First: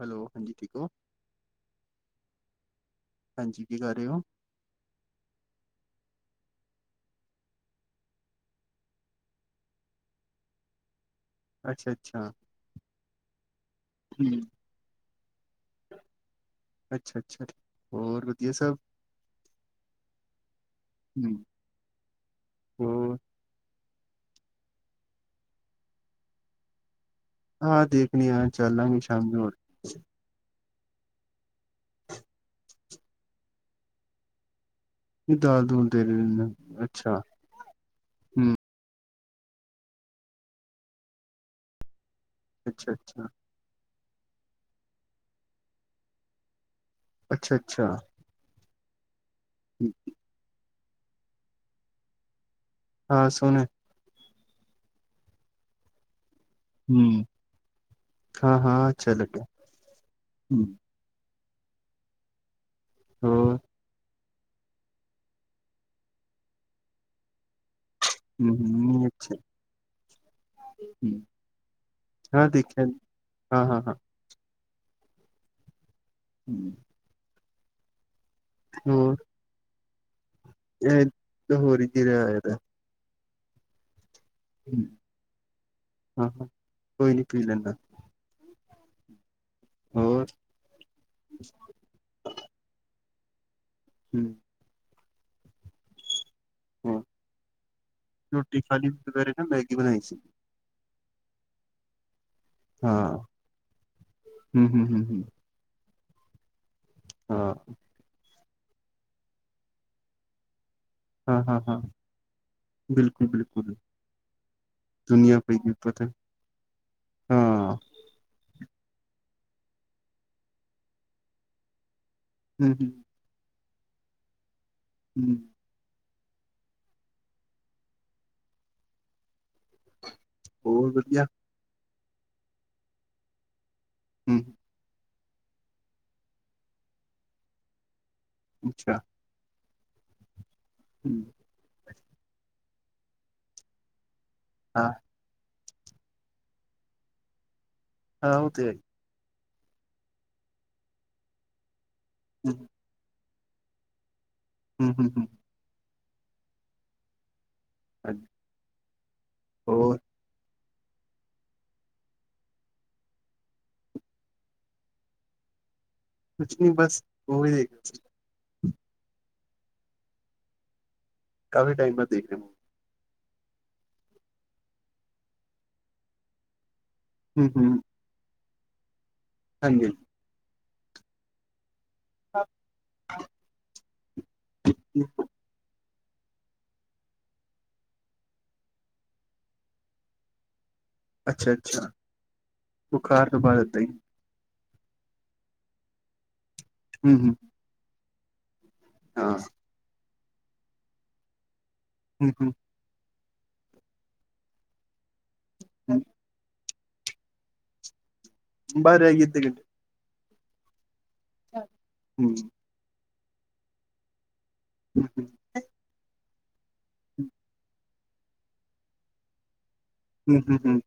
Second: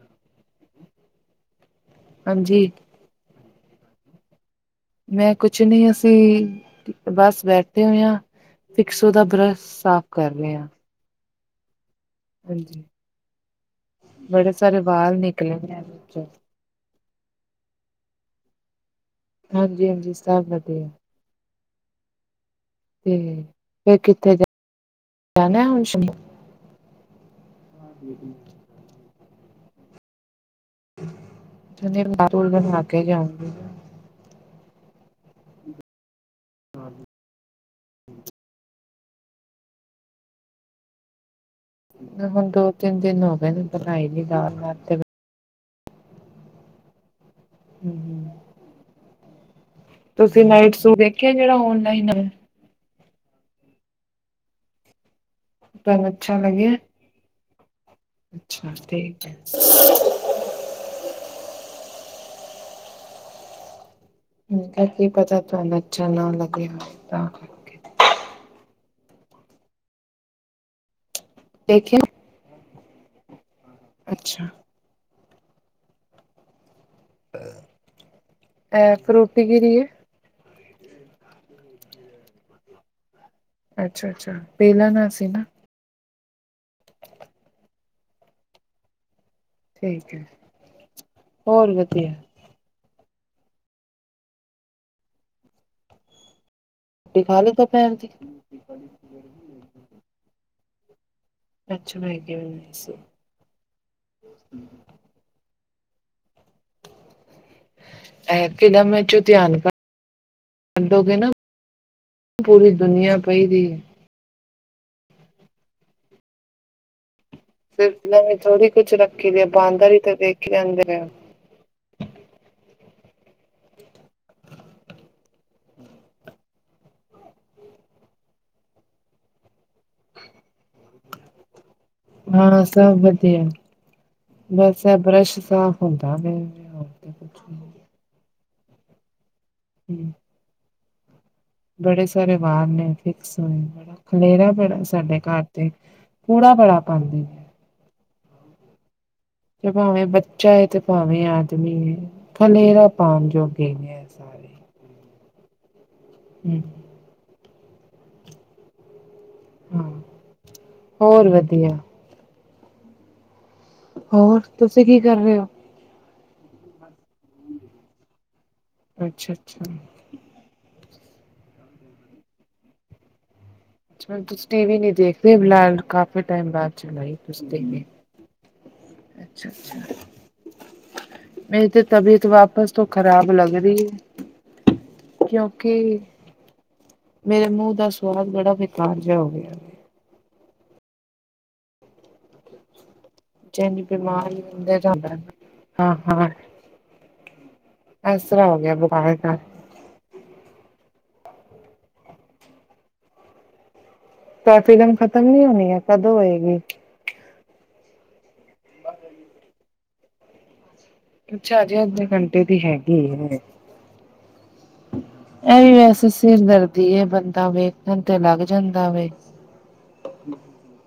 Hello ਹਾਂਜੀ ਠੀਕ ਹੋ। ਹਾਂਜੀ ਹਾਂਜੀ ਕੀ ਕਰ ਰਹੇ ਹੋ। ਮੈਂ ਕੁਛ ਨਹੀਂ ਅਸੀਂ ਬਸ ਬੈਠੇ ਹੋਏ ਹਾਂ। ਫਿਕਸੋ ਦਾ ਬਰੱਸ਼ ਸਾਫ ਕਰ ਰਹੇ ਆਂ। ਅੱਛਾ- ਅੱਛਾ ਹਾਂਜੀ ਬੜੇ ਸਾਰੇ ਬਾਲ ਨਿਕਲੇ ਵਿਚੋ ਅੱਛਾ- ਅੱਛਾ ਹੋਰ ਵਧੀਆ ਸਭ ਹਾਂਜੀ- ਹਾਂਜੀ ਸਭ ਵਧੀਆ ਹੂੰ ਤੇ ਫਿਰ ਕਿੱਥੇ ਜਾ ਜਾਣਾ ਹੁਣ ਸ਼ ਹਾਂ ਦੇਖਣੀ ਆ ਚੱਲ ਲਾਂਗੇ ਸ਼ਾਮੀ ਹੋਰ [unintelligible] ਬਣਾ ਕੇ ਜਾਊਂਗੀ। ਨਹੀਂ ਦਾਲ ਦੂਲ ਦੇ ਦੇਣੀ ਸੀ ਨਾ ਅੱਛਾ। ਹਮ ਹੁਣ ਦੋ ਅੱਛਾ ਤਿੰਨ ਦਿਨ ਅੱਛਾ ਹੋ ਗਏ ਨੇ ਬਣਾਈ ਨੀ ਦਾਲ ਮੈਂ ਤੇ ਅੱਛਾ- ਅੱਛਾ ਠੀਕ ਤੁਸੀਂ ਨਾਈਟ ਸੂ ਦੇਖਿਆ ਜਿਹੜਾ ਓਨਲਾਈਨ ਹੈ। ਹਾਂ ਸੋਹਣਾ ਤੁਹਾਨੂੰ ਅੱਛਾ ਲੱਗਿਆ। ਹੂੰ ਹਾਂ -ਹਾਂ ਅੱਛਾ ਠੀਕ ਹੈ ਲੱੱਗਾਿਆ ਹੂੰ। ਹੋਰ ਮੈਂ ਕਿਹਾ ਕੀ ਪਤਾ ਤੁਹਾਨੂੰ ਅੱਛਾ ਨਾ ਲਗੇ ਤਾਂ ਕਰਕੇ ਹੂੰ-ਹੂੰ ਅੱਛਾ ਦੇਖਿਆ। ਹਾਂ ਦੇਖਿਆ ਹਾਂ-ਹਾਂ-ਹਾਂ। ਅੱਛਾ [inaudible] ਇਹ ਹੋਰ ਫਰੂਟੀ ਕਿਹਦੀ ਏ। ਇਹ ਲਹੋਰੀ ਜੀਰਾ ਆਇਆ ਦਾ। ਅੱਛਾ-ਅੱਛਾ ਪੀ ਲੈਣਾ ਸੀ ਨਾ। ਹਾਂ-ਹਾਂ ਕੋਈ ਨਹੀਂ ਪੀ ਲੈਂਣਾ। ਠੀਕ ਹੈ ਹੋਰ ਹੋਰ ਵਧੀਆ ਹਮ। ਰੋਟੀ ਖਾਲੀ ਦੁਪਹਿਰ ਦੀ। ਰੋਟੀ ਖਾਲੀ ਦੁਪਹਿਰੇ ਨਾ ਮੈਗੀ ਬਣਾਈ ਸੀ। ਅੱਛਾ ਮੈਗੀ ਬਣਾ ਹਾਂ ਹਮ-ਹਮ, ਹਮ। ਹਾਂ। [unintelligible] ਛੱਡੋਗੇ ਨਾ ਹਾਂ ਹਾਂ ਹਾਂ ਪੂਰੀ ਦੁਨੀਆਂ ਬਿਲਕੁਲ ਪਈ ਦੀ ਬਿਲਕੁਲ ਏ। [unintelligible] ਹਾਂ। [unintelligible] ਤੇ ਥੋੜ੍ਹੀ ਕੁੱਝ ਰੱਖੀ ਦੀ ਆ ਬਾਂਦਰ ਹੀ ਤੇ ਦੇਖ ਲੈਂਦੇ ਨੇ। ਹਮ-ਹਮ। ਹਮ। ਹੋਰ ਵਧੀਆ। ਹਾਂ ਸਭ ਵਧੀਆ। ਹਮ। ਵੈਸੇ ਬਰੱਸ਼ ਸਾਫ਼ ਹੁੰਦਾ ਪਿਆ। ਹੋਰ ਤੇ ਕੁਛ ਨਹੀਂ ਅੱਛਾ। ਹਾ ਹਮ। ਬੜੇ ਸਾਰੇ ਵਾਲ ਨੇ ਫਿਕਸ ਖਲੇਰਾ ਬੜਾ ਹਾਂ ਸਾਡੇ ਘਰ। ਤੇ ਕੂੜਾ ਬੜਾ ਪਾਂਦੀ ਏ। ਹਾਂ ਉਹ ਤੇ ਹੈ ਜੇ ਭਾਵੇਂ ਬੱਚਾ ਹੈ ਤੇ ਭਾਵੇਂ ਆਦਮੀ ਹੈ ਹੂੰ ਖਲੇਰਾ ਪਾਉਣ ਜੋਗੇ ਨੇ। ਇਹ ਸਾਰੇ। ਹਮ-ਹਮ-ਹਮ। ਹਮ। ਹਾਂਜੀ ਹਾਂ ਹੋਰ। ਹੋਰ ਵਧੀਆ। ਹੋਰ ਤੁਸੀ ਕੀ ਕਰ ਰਹੇ ਹੋ। ਕੁਛ ਨੀ ਬਸ ਮੂਵੀ ਦੇਖ ਰਹੇ ਸੀ। ਅੱਛਾ-ਅੱਛਾ। ਕਾਫੀ ਟਾਈਮ ਬਾਅਦ ਦੇਖ ਰਿਹਾ ਮੂਵੀ। ਅੱਛਾ ਤੁਸੀਂ ਟੀ ਵੀ ਨੀ ਦੇਖਦੇ ਫਿਲਹਾਲ ਕਾਫੀ ਟਾਈਮ ਬਾਅਦ ਚਲਾਈ ਤੁਸੀ ਹੂੰ ਹੂੰ [unintelligible] ਹਾਂਜੀ ਅੱਛਾ-ਅੱਛਾ। ਮੇਰੀ ਤੇ ਤਬੀਅਤ ਵਾਪਸ ਤੋਂ ਖ਼ਰਾਬ ਲੱਗ ਰਹੀ ਹੈ। ਹਾਂਜੀ ਕਿਉਂਕਿ ਮੇਰੇ ਮੂੰਹ ਦਾ ਸਵਾਦ ਬੜਾ ਬੇਕਾਰ ਜਿਹਾ ਹੋ ਗਿਆ। ਅੱਛਾ-ਅੱਛਾ। ਬੁਖਾਰ [unintelligible] ਹਾਂ-ਹਾਂ। ਹਮ-ਹਮ। ਐਸਰਾ ਹੋ ਗਿਆ ਬੁਖਾਰ ਨਾਲ। ਹ-ਹ। ਤਾ ਇਹ ਫ਼ਿਲਮ ਖ਼ਤਮ ਨੀ ਹੋਣੀ ਹੈ ਕਦੋਂ ਹੋਏਗੀ? ਬਸ ਰਹਿ ਗਈ [unintelligible] ਅੱਛਾ ਹਜੇ ਅੱਧੇ ਹੂੰ ਘੰਟੇ ਦੀ ਹੈਗੀ ਹੈ। ਹਮ-ਹਮ। ਇਹ ਵੀ ਵੈਸੇ ਸਿਰ ਦਰਦੀ ਏ ਬੰਦਾ ਵੇਖਣ ਤੇ ਲੱਗ ਜਾਂਦਾ ਵੇ। ਹੁ-ਹੂੰ, ਹੂੰ।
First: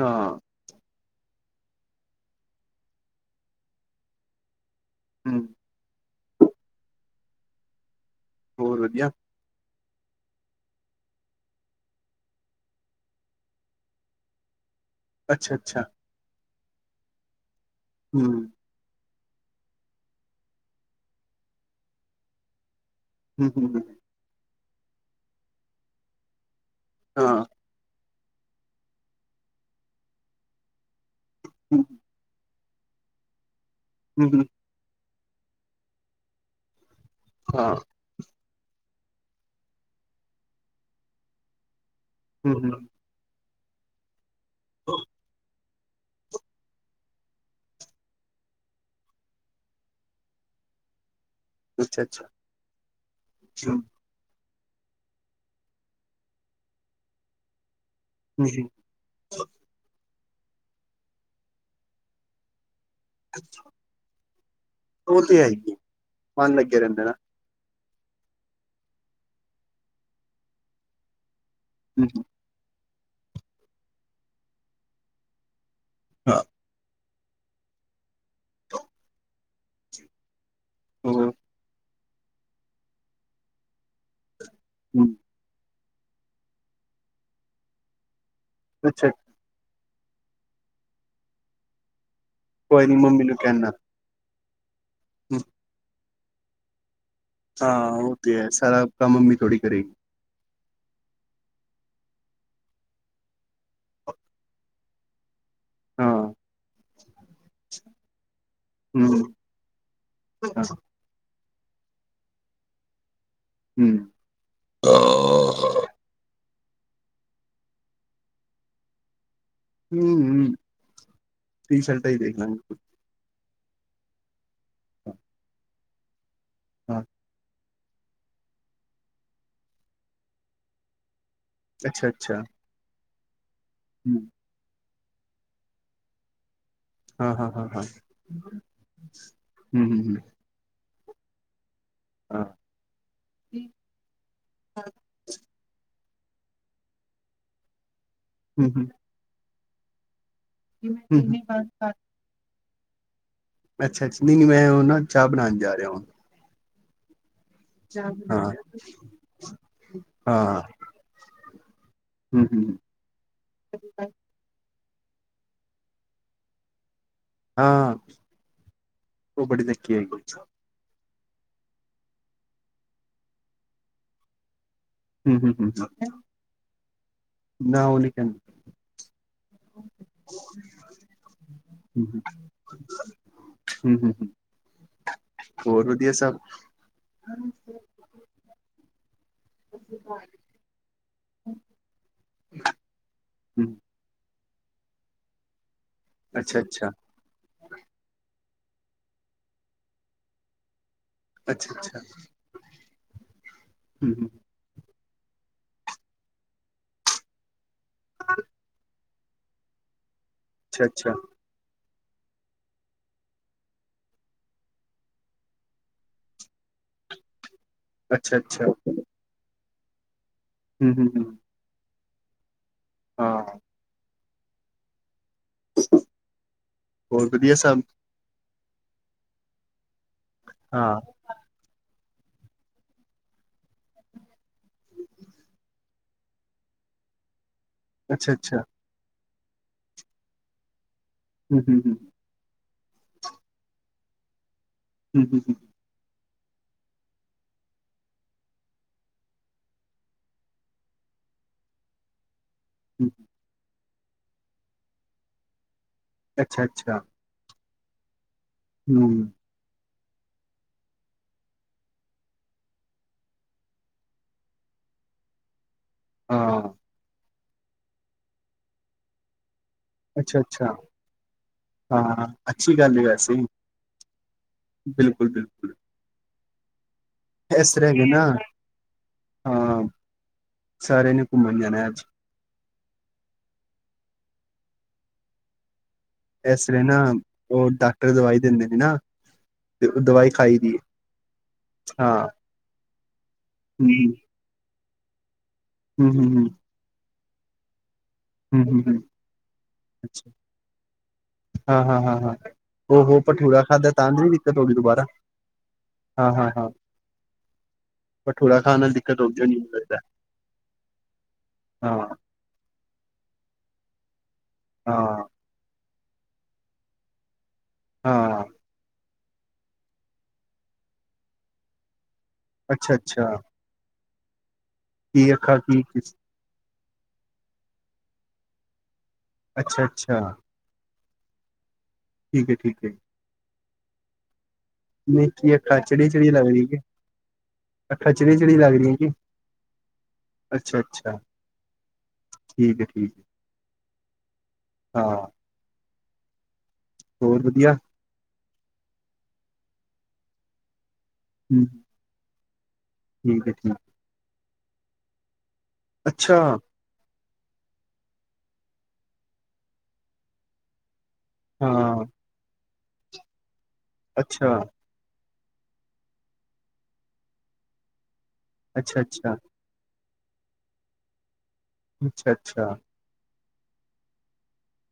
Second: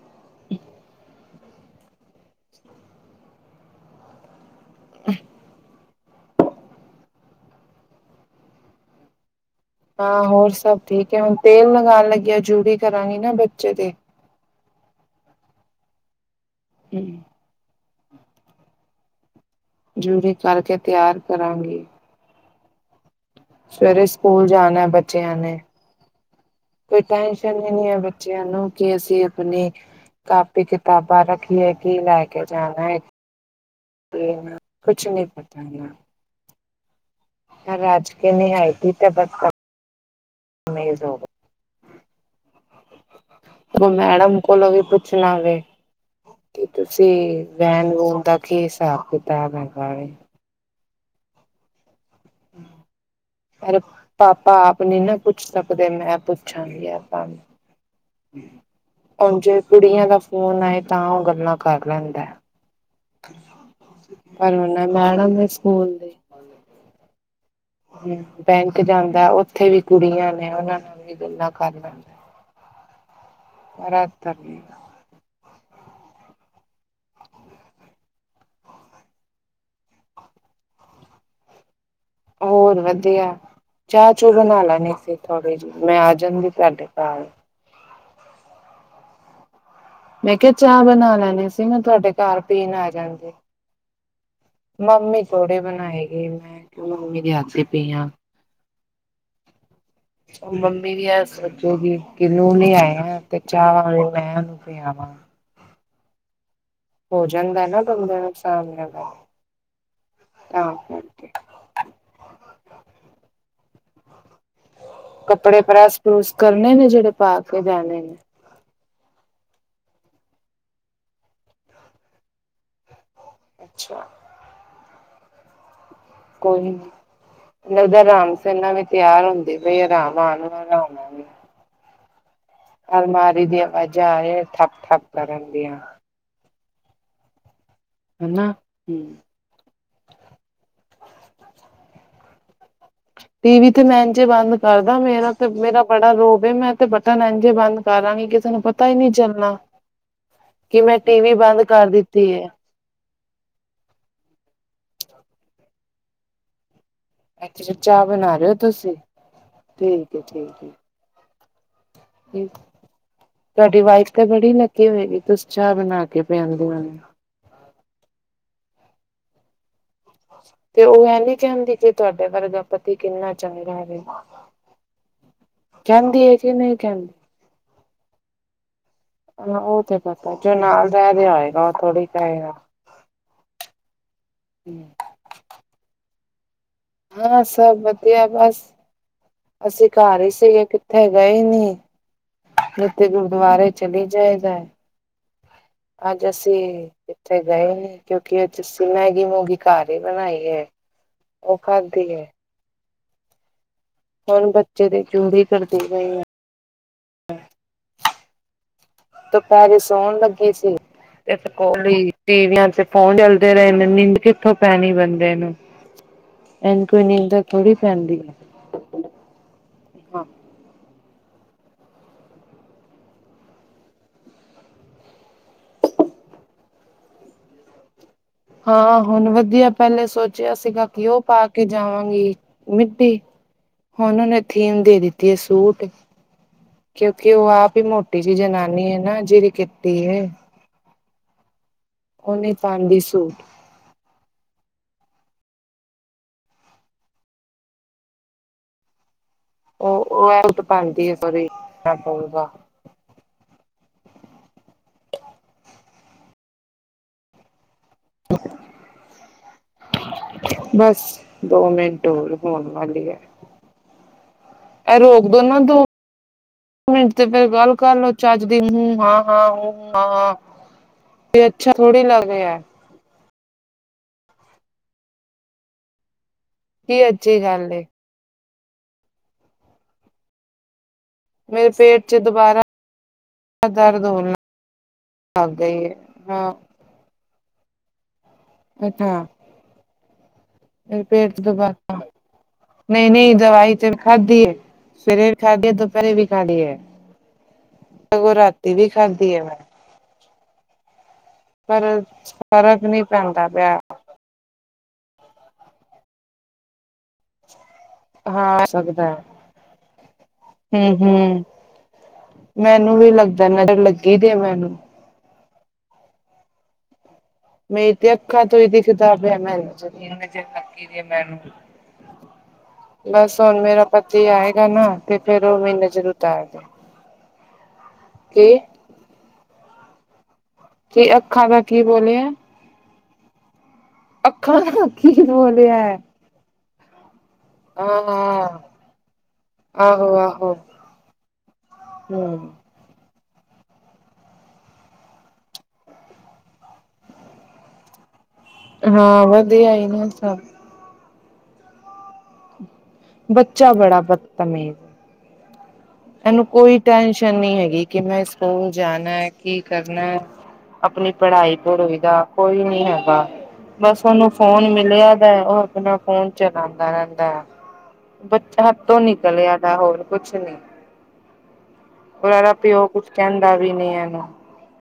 ਹਾਂ [inaudible] ਹਮ ਹੋਰ ਵਧੀਆ। ਹਾਂ ਹੋਰ ਸਭ ਠੀਕ ਹੈ। ਹੁਣ ਤੇਲ ਲਗਾਉਣ ਲੱਗੀ ਆ। ਜੂੜੀ ਕਰਾਂਗੀ ਨਾ ਬੱਚੇ ਦੀ ਅੱਛਾ-ਅੱਛਾ ਹੂੰ ਹੂੰ ਜੂੜੀ ਕਰਕੇ ਤਿਆਰ ਕਰਾਂਗੀ ਹੂੰ ਹੂੰ ਸਵੇਰੇ ਸਕੂਲ ਜਾਣਾ ਬੱਚਿਆਂ ਨੇ, ਕੋਈ ਹਾਂ ਟੈਸ਼ਨ ਬੱਚਿਆਂ ਨੂੰ ਕਿ ਅਸੀਂ ਆਪਣੇ, ਕਾਪੀ-ਕਿਤਾਬਾਂ ਰੱਖੀਏ ਕੀ ਲੈ ਕੇ ਜਾਣਾਏ, ਹੂੰ ਹੂੰ ਕੁਛ ਨੀ ਪਤਾ ਮੈਨੂੰ ਹਾਂ [unintelligible] ਹੂੰ ਹੂੰ ਉਹ ਮੈਡਮ ਕੋਲੋਂ ਵੀ ਪੁੱਛਣਾ ਵੇ ਤੇ ਤੁਸੀਂ ਵੈਨ-ਵੂਨ ਦਾ ਕੀ ਹਿਸਾਬ- ਕਿਤਾਬ ਹੈਗਾ ਵੇ ਅੱਛਾ-ਅੱਛਾ- ਪਰ ਪਾਪਾ ਆਪ ਨੀ ਨਾ ਪੁੱਛ ਸਕਦੇ। ਮੈਂ ਪੁੱਛਾਂਗੀ ਪਾਪਾ ਨੂੰ ਓਨਜੇ ਕੁੜੀਆਂ ਦਾ ਫੋਨ ਆਏ ਤਾਂ ਉਹ ਗੱਲਾਂ ਕਰ ਲੈਂਦਾ ਪਰ ਓਹਨਾ ਉਹ ਮੈਡਮ ਤੇ ਏ ਹੈ ਹੀ ਸਕੂਲ ਦੇ ਮਨ ਲਗਿਆ ਰਹਿੰਦੇ ਨਾ ਹੂੰ। ਬੈਂਕ ਜਾਂਦਾ ਉੱਥੇ ਵੀ ਕੁੜੀਆਂ ਨੇ ਉਹਨਾਂ ਨਾਲ ਵੀ ਗੱਲਾਂ ਕਰ ਲੈਂਦਾ ਪਰਾ ਤੱਕ। ਹਾਂ ਹੋਰ ਹੋਰ ਵਧੀਆ ਚਾਹ- ਚੂੰ ਬਣਾ ਲੇ ਨੀ ਸੀ ਥੋੜੇ ਜੀ ਮੈਂ ਆ ਜਾਂਦੀ ਤੁਹਾਡੇ ਘਰ ਅੱਛਾ ਮੈਂ ਕਿਹਾ ਚਾਹ ਬਣਾ ਲੈਣੀ ਸੀ। ਮੈਂ ਤੁਹਾਡੇ ਘਰ ਪੀਣ ਕੋਈ ਆ ਨੀ ਮੰਮੀ ਜਾਂਦੀ ਨੂੰ ਕਹਿਣਾ ਮੰਮੀ ਥੋੜੀ ਬਣਾਏ ਗੀ। ਮੈਂ ਕਿਯੋ ਮੰਮੀ ਦੇ ਹੱਥ ਦੀ ਹਾਂ। ਪਈ ਆ। ਉਹ ਤੇ ਹੈ ਸਾਰਾ ਕੰਮ ਮੰਮੀ ਥੋੜ੍ਹੀ ਕਰੇਗੀ ਓ ਮੰਮੀ ਵੀ ਇਹ ਸੋਚੋੁਗੀ ਕੀ ਨੂੰਹ ਨੀ ਹੈ। ਤੇ ਚਾਹ ਵਾਂਰੀ ਮੈਂ ਤੇ ਆਵਾਂ। ਹਾਂ ਹੋਜਾਦਾ ਨਾ ਕਮਲਾ ਇਨਸਾਨ ਗੱਲ ਹੂੰ ਕਰਕੇ, ਤਾਂ ਉਹ ਹੂੰ ਕੱਪੜੇ ਪ੍ਰੈਸ-ਪ੍ਰੂਸ ਕਰਨੇ ਨੇ ਜਿਹੜੇ ਪਾ ਕੇ ਪਾਕੇ ਜਾਨੇ ਨੇ ਹੂੰ-ਹੂੰ ਟੀਸ਼ਲਟਾ ਹੀ ਦੇਖ ਲਾਂ ਗੇਂ ਕੋਈ ਅੱਛਾ [inaudible] ਕੋਈ ਹਾਂ ਨਾ ਉਦਾਰ ਰਾਮ ਸੈਨਾ ਵੀ ਤਿਆਰ ਹੁੰਦੇ ਪਈਏ। ਰਾਮ ਆਗਿਆ ਰਾਮ ਆਜਾਗੀ। ਅੱਛਾ ਅੱਛਾ। ਅਲਮਾਰੀ ਦੀਆਂ ਵਾਜਾ ਆਏ ਠੱਪ-ਠੱਪ ਕਰਨ ਦੀਆਂ। ਹਾਂ ਹਾਂ। ਹਾਂ ਹਾਂ ਹਨਾ ਹੂੰ। ਹੂੰ ਹੂੰ। ਹਾਂ। ਟੀ ਵੀ ਤੇ ਮੈਂ ਇੰਝ ਬੰਦ ਕਰਦਾ ਮੇਰਾ ਤੇ ਮੇਰਾ ਬੜਾ ਰੋਬ ਮੈਂ ਤੇ ਬਟਨ ਇੰਝੇ ਬੰਦ ਕਰਾਂਗੀ। ਕਿਸੇ ਨੂੰ ਹੂੰ ਹੂੰ ਪਤਾ ਹੀ ਨਹੀਂ ਚੱਲਣਾ। ਕਿ ਮੈਂ ਟੀ ਵੀ ਬੰਦ ਕਰ ਦਿੱਤੀ ਏ। ਅੱਛਾ ਨਹੀਂ, ਨੀ ਮੈਂ ਉਹ ਨਾ ਚਾਹ ਬਣਾਉਣ ਜਾ ਰਿਹਾ ਵਾ। ਅੱਛਾ ਅੱਛਾ। ਚਾਹ ਬਣਾ ਹਾਂ ਰਹੇ ਹੋ ਤੁਸੀਂ, ਠੀਕ ਹੈ ਹਾਂ ਠੀਕ ਹੈ‌। ਹੂੰ ਹੂੰ ਤੁਹਾਡੀ ਵਾਈਫ ਤਾਂ ਬੜੀ ਲੱਕੀ ਹੋਏਗੀ, ਤੁਸੀਂ ਚਾਹ ਬਣਾ ਕੇ ਪਿਆਂਦੇ ਹੋ। ਹਾਂ, ਉਹ ਬੜੀ ਲੱਕੀ ਆਈ ਗਈ। ਤੇ ਉਹ ਇਹ ਨੀ ਕਹਿੰਦੀ ਕਿ ਤੁਹਾਡੇ ਵਰਗਾ ਪਤੀ ਕਿੰਨਾ ਚੱਗਾ ਐ ਵੇਖੋ। ਕਹਿੰਦੀ ਏ ਕਿ ਨਹੀਂ ਕਹਿੰਦੀ? ਨਾ ਉਹ ਨੀ ਹਾਂ ਉਹ ਤੇ ਪਤਾ ਜੋ ਨਾਲ ਰਹਿ ਰਿਹਾ ਹੋਏਗਾ ਉਹ ਥੋੜੀ ਕਏਗਾ। ਹਮ ਹਮ ਹਮ। [inaudible] ਹੋਰ ਵਧੀਆ ਸਭ? ਹਾਂ ਸਭ ਵਧੀਆ ਬਸ। ਅਸੀਂ ਘਰ ਹੀ ਸੀਗੇ ਕਿ ਉੱਥੇ ਗਏ ਨੀ, ਜਿੱਥੇ ਗੁਰਦੁਆਰੇ ਚਲੀ ਜਾਏ ਤਾਂਏ ਅੱਜ ਅੱਛਾ ਅਸੀਂ, ਅੱਛਾ ਇੱਥੇ ਗਏ ਨੀ ਕਿਉਂਕਿ ਅੱਜ ਅਸੀਂ ਮੈਗੀ ਮੂਗੀ ਘਰ ਹੀ ਬਣਾਈ ਐ। ਅੱਛਾ, ਅੱਛਾ। ਹ ਹੁਣ ਬੱਚੇ ਦੀ ਜੂੜੀ ਕਰਦੀ ਪਈ ਆਂ। ਹਾਂ। ਦੁਪਹਿਰੇ ਸੋਣ ਲੱਗੀ ਸੀ, ਅੱਛਾ ਅੱਛਾ ਤੇ ਇੱਕ ਕੋਲੀ ਟੀਵੀਆਂ ਤੇ ਫੋਨ ਚਲਦੇ ਰਹੇ ਨੇ, ਨਿੰਂਦ ਕਿੱਥੋਂ ਪੈਣੀ ਬੰਦੇ ਨੂੰ। [unintelligible] ਅੱਛਾ ਅੱਛਾ। ਹਾਂ ਹਮ ਹਮ ਹਮ। ਹਾਂ। ਹੋਰ ਵਧੀਆ ਸਬ? ਹਾਂ ਹੁਣ ਵਧੀਆ ਪਹਿਲੇ ਸੋਚਿਆ ਸੀਗਾ ਹਾਂ ਕਿ ਉਹ ਪਾ ਕੇ ਜਾਵਾਂਗੀ, ਮਿੱਟੀ ਹੁਣ ਉਹਨੇ ਥੀਮ ਦੇ ਦਿੱਤੀ ਏ ਸੂਟ ਕਿਉਂਕਿ ਉਹ ਆਪ ਹੀ ਮੋਟੀ ਅੱਛਾ ਜਿ ਅੱਛਾ ਜਨਾਨੀ ਏ ਨਾ, ਜਿਹੜੀ ਕਿੱਟੀ ਹੈ। ਹਮ ਹੂੰ ਹੂੰ। ਓ ਨੀਂ ਪਾਂਦੀ ਸੂਟ। ਹਮ ਹਮ ਹਮ। ਉਹ ਉਹ ਐਂਡ ਪਣਦੀ [unintelligible] ਹਮ। ਅੱਛਾ, ਅੱਛਾ। ਹਮ। ਬਸ ਦੋ ਮਿੰਟ ਹੋਰ, ਹੋਨ ਵਾਲੀ ਐ। ਇਹ ਰੋਕ ਦੋ ਨਾ ਦੋ, ਹਾਂ ਮਿੰਟ ਤੇ ਫਿਰ ਗੱਲ ਕਰਲੋ ਚੱਜ ਦੀ ਹੂੰ ਹਾਂ ਹਾਂ ਹੂੰ। ਹਾਂ, ਅੱਛਾ ਅੱਛਾ ਤੇ ਅੱਛਾ ਥੋੜ੍ਹੀ ਲੱਗ ਰਿਹਾ। ਚੱਲ ਗਿਆ ਸੀ, ਬਿਲਕੁਲ ਬਿਲਕੁਲ। ਕੀ ਅੱਛਾ ਜੀ। [unintelligible] ਇਸ ਰ ਵੀ ਨਾ, ਹਾਂ, ਸਾਰੇ ਨੇ। ਘੁੰਮਣ ਮੇਰੇ ਜਾਣਾ ਅੱਜ ਪੇਟ ਚ ਦੁਬਾਰਾ ਦਰਦ ਹੋਣ ਲਈ ਗਈ ਹੈ। [unintelligible] ਇਸ ਲਈ ਨਾ ਉਹ ਡਾਕਟਰ ਦਵਾਈ ਦਿੰਦੇ ਨੇ ਨਾ ਅੱਛਾ ਤੇ ਉਹ ਦਵਾਈ ਖਾਈ ਦੀ, ਮੇਰੇ ਪੇਟ ਦੁਬਾਰਾ ਹਾਂ। ਨਹੀਂ ਨਹੀਂ, ਦਵਾਈ ਹੂੰ ਤੇ ਵੀ ਖਾਧੀ ਏ, ਸਵੇਰੇ ਵੀ ਖਾਕੇ, ਹੂੰ ਦੁਪਹਿਰੇ ਵੀ ਖਾ ਹੂੰ ਲਈ ਐ। ਸਗੋਂ ਹੂੰ ਰਾਤੀ ਹੂੰ ਵੀ ਹੂੰ ਖਾਦੀ ਏ ਮੈਂ। ਹਾਂ, ਪਰ ਹਾਂ, ਹਾਂ, ਹਾਂ, ਫ਼ਰਕ ਹੋ, ਨਹੀਂ ਹੋ, ਪੈਂਦਾ ਭਠੂਰਾ ਪਿਆ ਖਾਧਾ। ਤਾਂਦਰੀ ਦਿੱਕਤ ਹੋਗੀ ਦੁਬਾਰਾ, ਹਾਂ, ਹਾਂ, ਹਾਂ। ਭਠੂਰਾ ਖਾਣ ਨਾਲ ਦਿੱਕਤ ਹੋਗੀ ਹੋਨੀ, ਮੈਨੂੰ ਲਗਦਾ। ਹਮ ਹਮ, ਮੈਨੂੰ ਵੀ ਲੱਗਦੈ ਨਜਰ ਲੱਗੀ ਦੇ ਮੈਨੂੰ। ਹਾਂ। ਮੇਰੀ ਤੇ ਹਾਂ ਅੱਖਾਂ ਤੋਂ ਹੀ ਦੀਖਦਾ ਪੇਆ ਕਿ ਨਜਰ ਲਗੀ ਦੀ ਹੈ ਮੈਨੂੰ। ਅੱਛਾ ਅੱਛਾ ਬਸ ਹੁਣ, ਮੇਰਾ ਪਤੀ ਆਏਗਾ ਨਾ, ਤੇ ਕੀ ਫੇਰ ਉਹ ਅੱਖਾਂ ਮੇਰੀ ਕੀ ਨਜ਼ਰ ਕਿਸ ਉਤਾਰ ਦੇ। ਕਿ। ਅੱਛਾ ਅੱਛਾ। ਕੀ, ਅੱਖਾਂ ਦਾ ਕੀ ਬੋਲਿਆ। ਠੀਕ ਹੈ‌, ਠੀਕ ਹੈ। ਅੱਖਾਂ ਕੀ ਨਈ ਕਿ ਅੱਖਾਂ ਬੋਲਿਆ ਹੈ ਚੜੀ-ਚੜੀ ਲੱਗ ਰਹੀ ਕੀ। ਅੱਖਾਂ ਹਾਂ ਚੜੀ-ਚਿੜੀ ਲੱਗ ਰਹੀਆਂ ਕੀ, ਆਹੋ ਆਹੋ ਅੱਛਾ-ਅੱਛਾ। ਹੂੰ ਠੀਕ ਹੈ ਠੀਕ ਹਾਂ। ਹੋਰ ਵਧੀਆ। ਹਾਂ, ਵਧੀਆ ਈ ਨੇ ਸਭ। ਹਮ। ਠੀਕ ਹੈ ਬੱਚਾ ਠੀਕ ਬੜਾ ਬਤਮੀੇਜ਼ ਅੱਛਾ ਇਹਨੂੰ ਕੋਈ ਟੈਨਸ਼ਨ ਨਹੀਂ ਹੈਗੀ ਕਿ ਮੈਂ ਸਕੂਲ ਜਾਣਾ ਕੀ ਕਰਨਾ। ਆਪਣੀ ਪੜ੍ਹਾਈ ਪੜੂਈ ਹਾਂ ਦਾ ਕੋਈ ਨੀ ਹੈਗਾ, ਬਸ ਉਹਨੂੰ ਅੱਛਾ ਫੋਨ ਮਿਲਿਆ ਦਾ ਉਹ ਆਪਣਾ ਫੋਨ ਚਲਾਦਾ ਰਹਿੰਦਾ ਹੈ, ਬੱਚਾ ਹੱਥੋਂ ਅੱਛਾ ਅੱਛਾ ਨਿਕਲਿਆ ਦਾ ਹੋਰ ਕੁਛ ਨੀ। ਅੱਛਾ ਹੋਰ ਐਦਾ ਅੱਛਾ ਪਿਓ ਕੁਛ ਕਹਿੰਦਾ ਵੀ ਨੀ ਇਹਨੂ।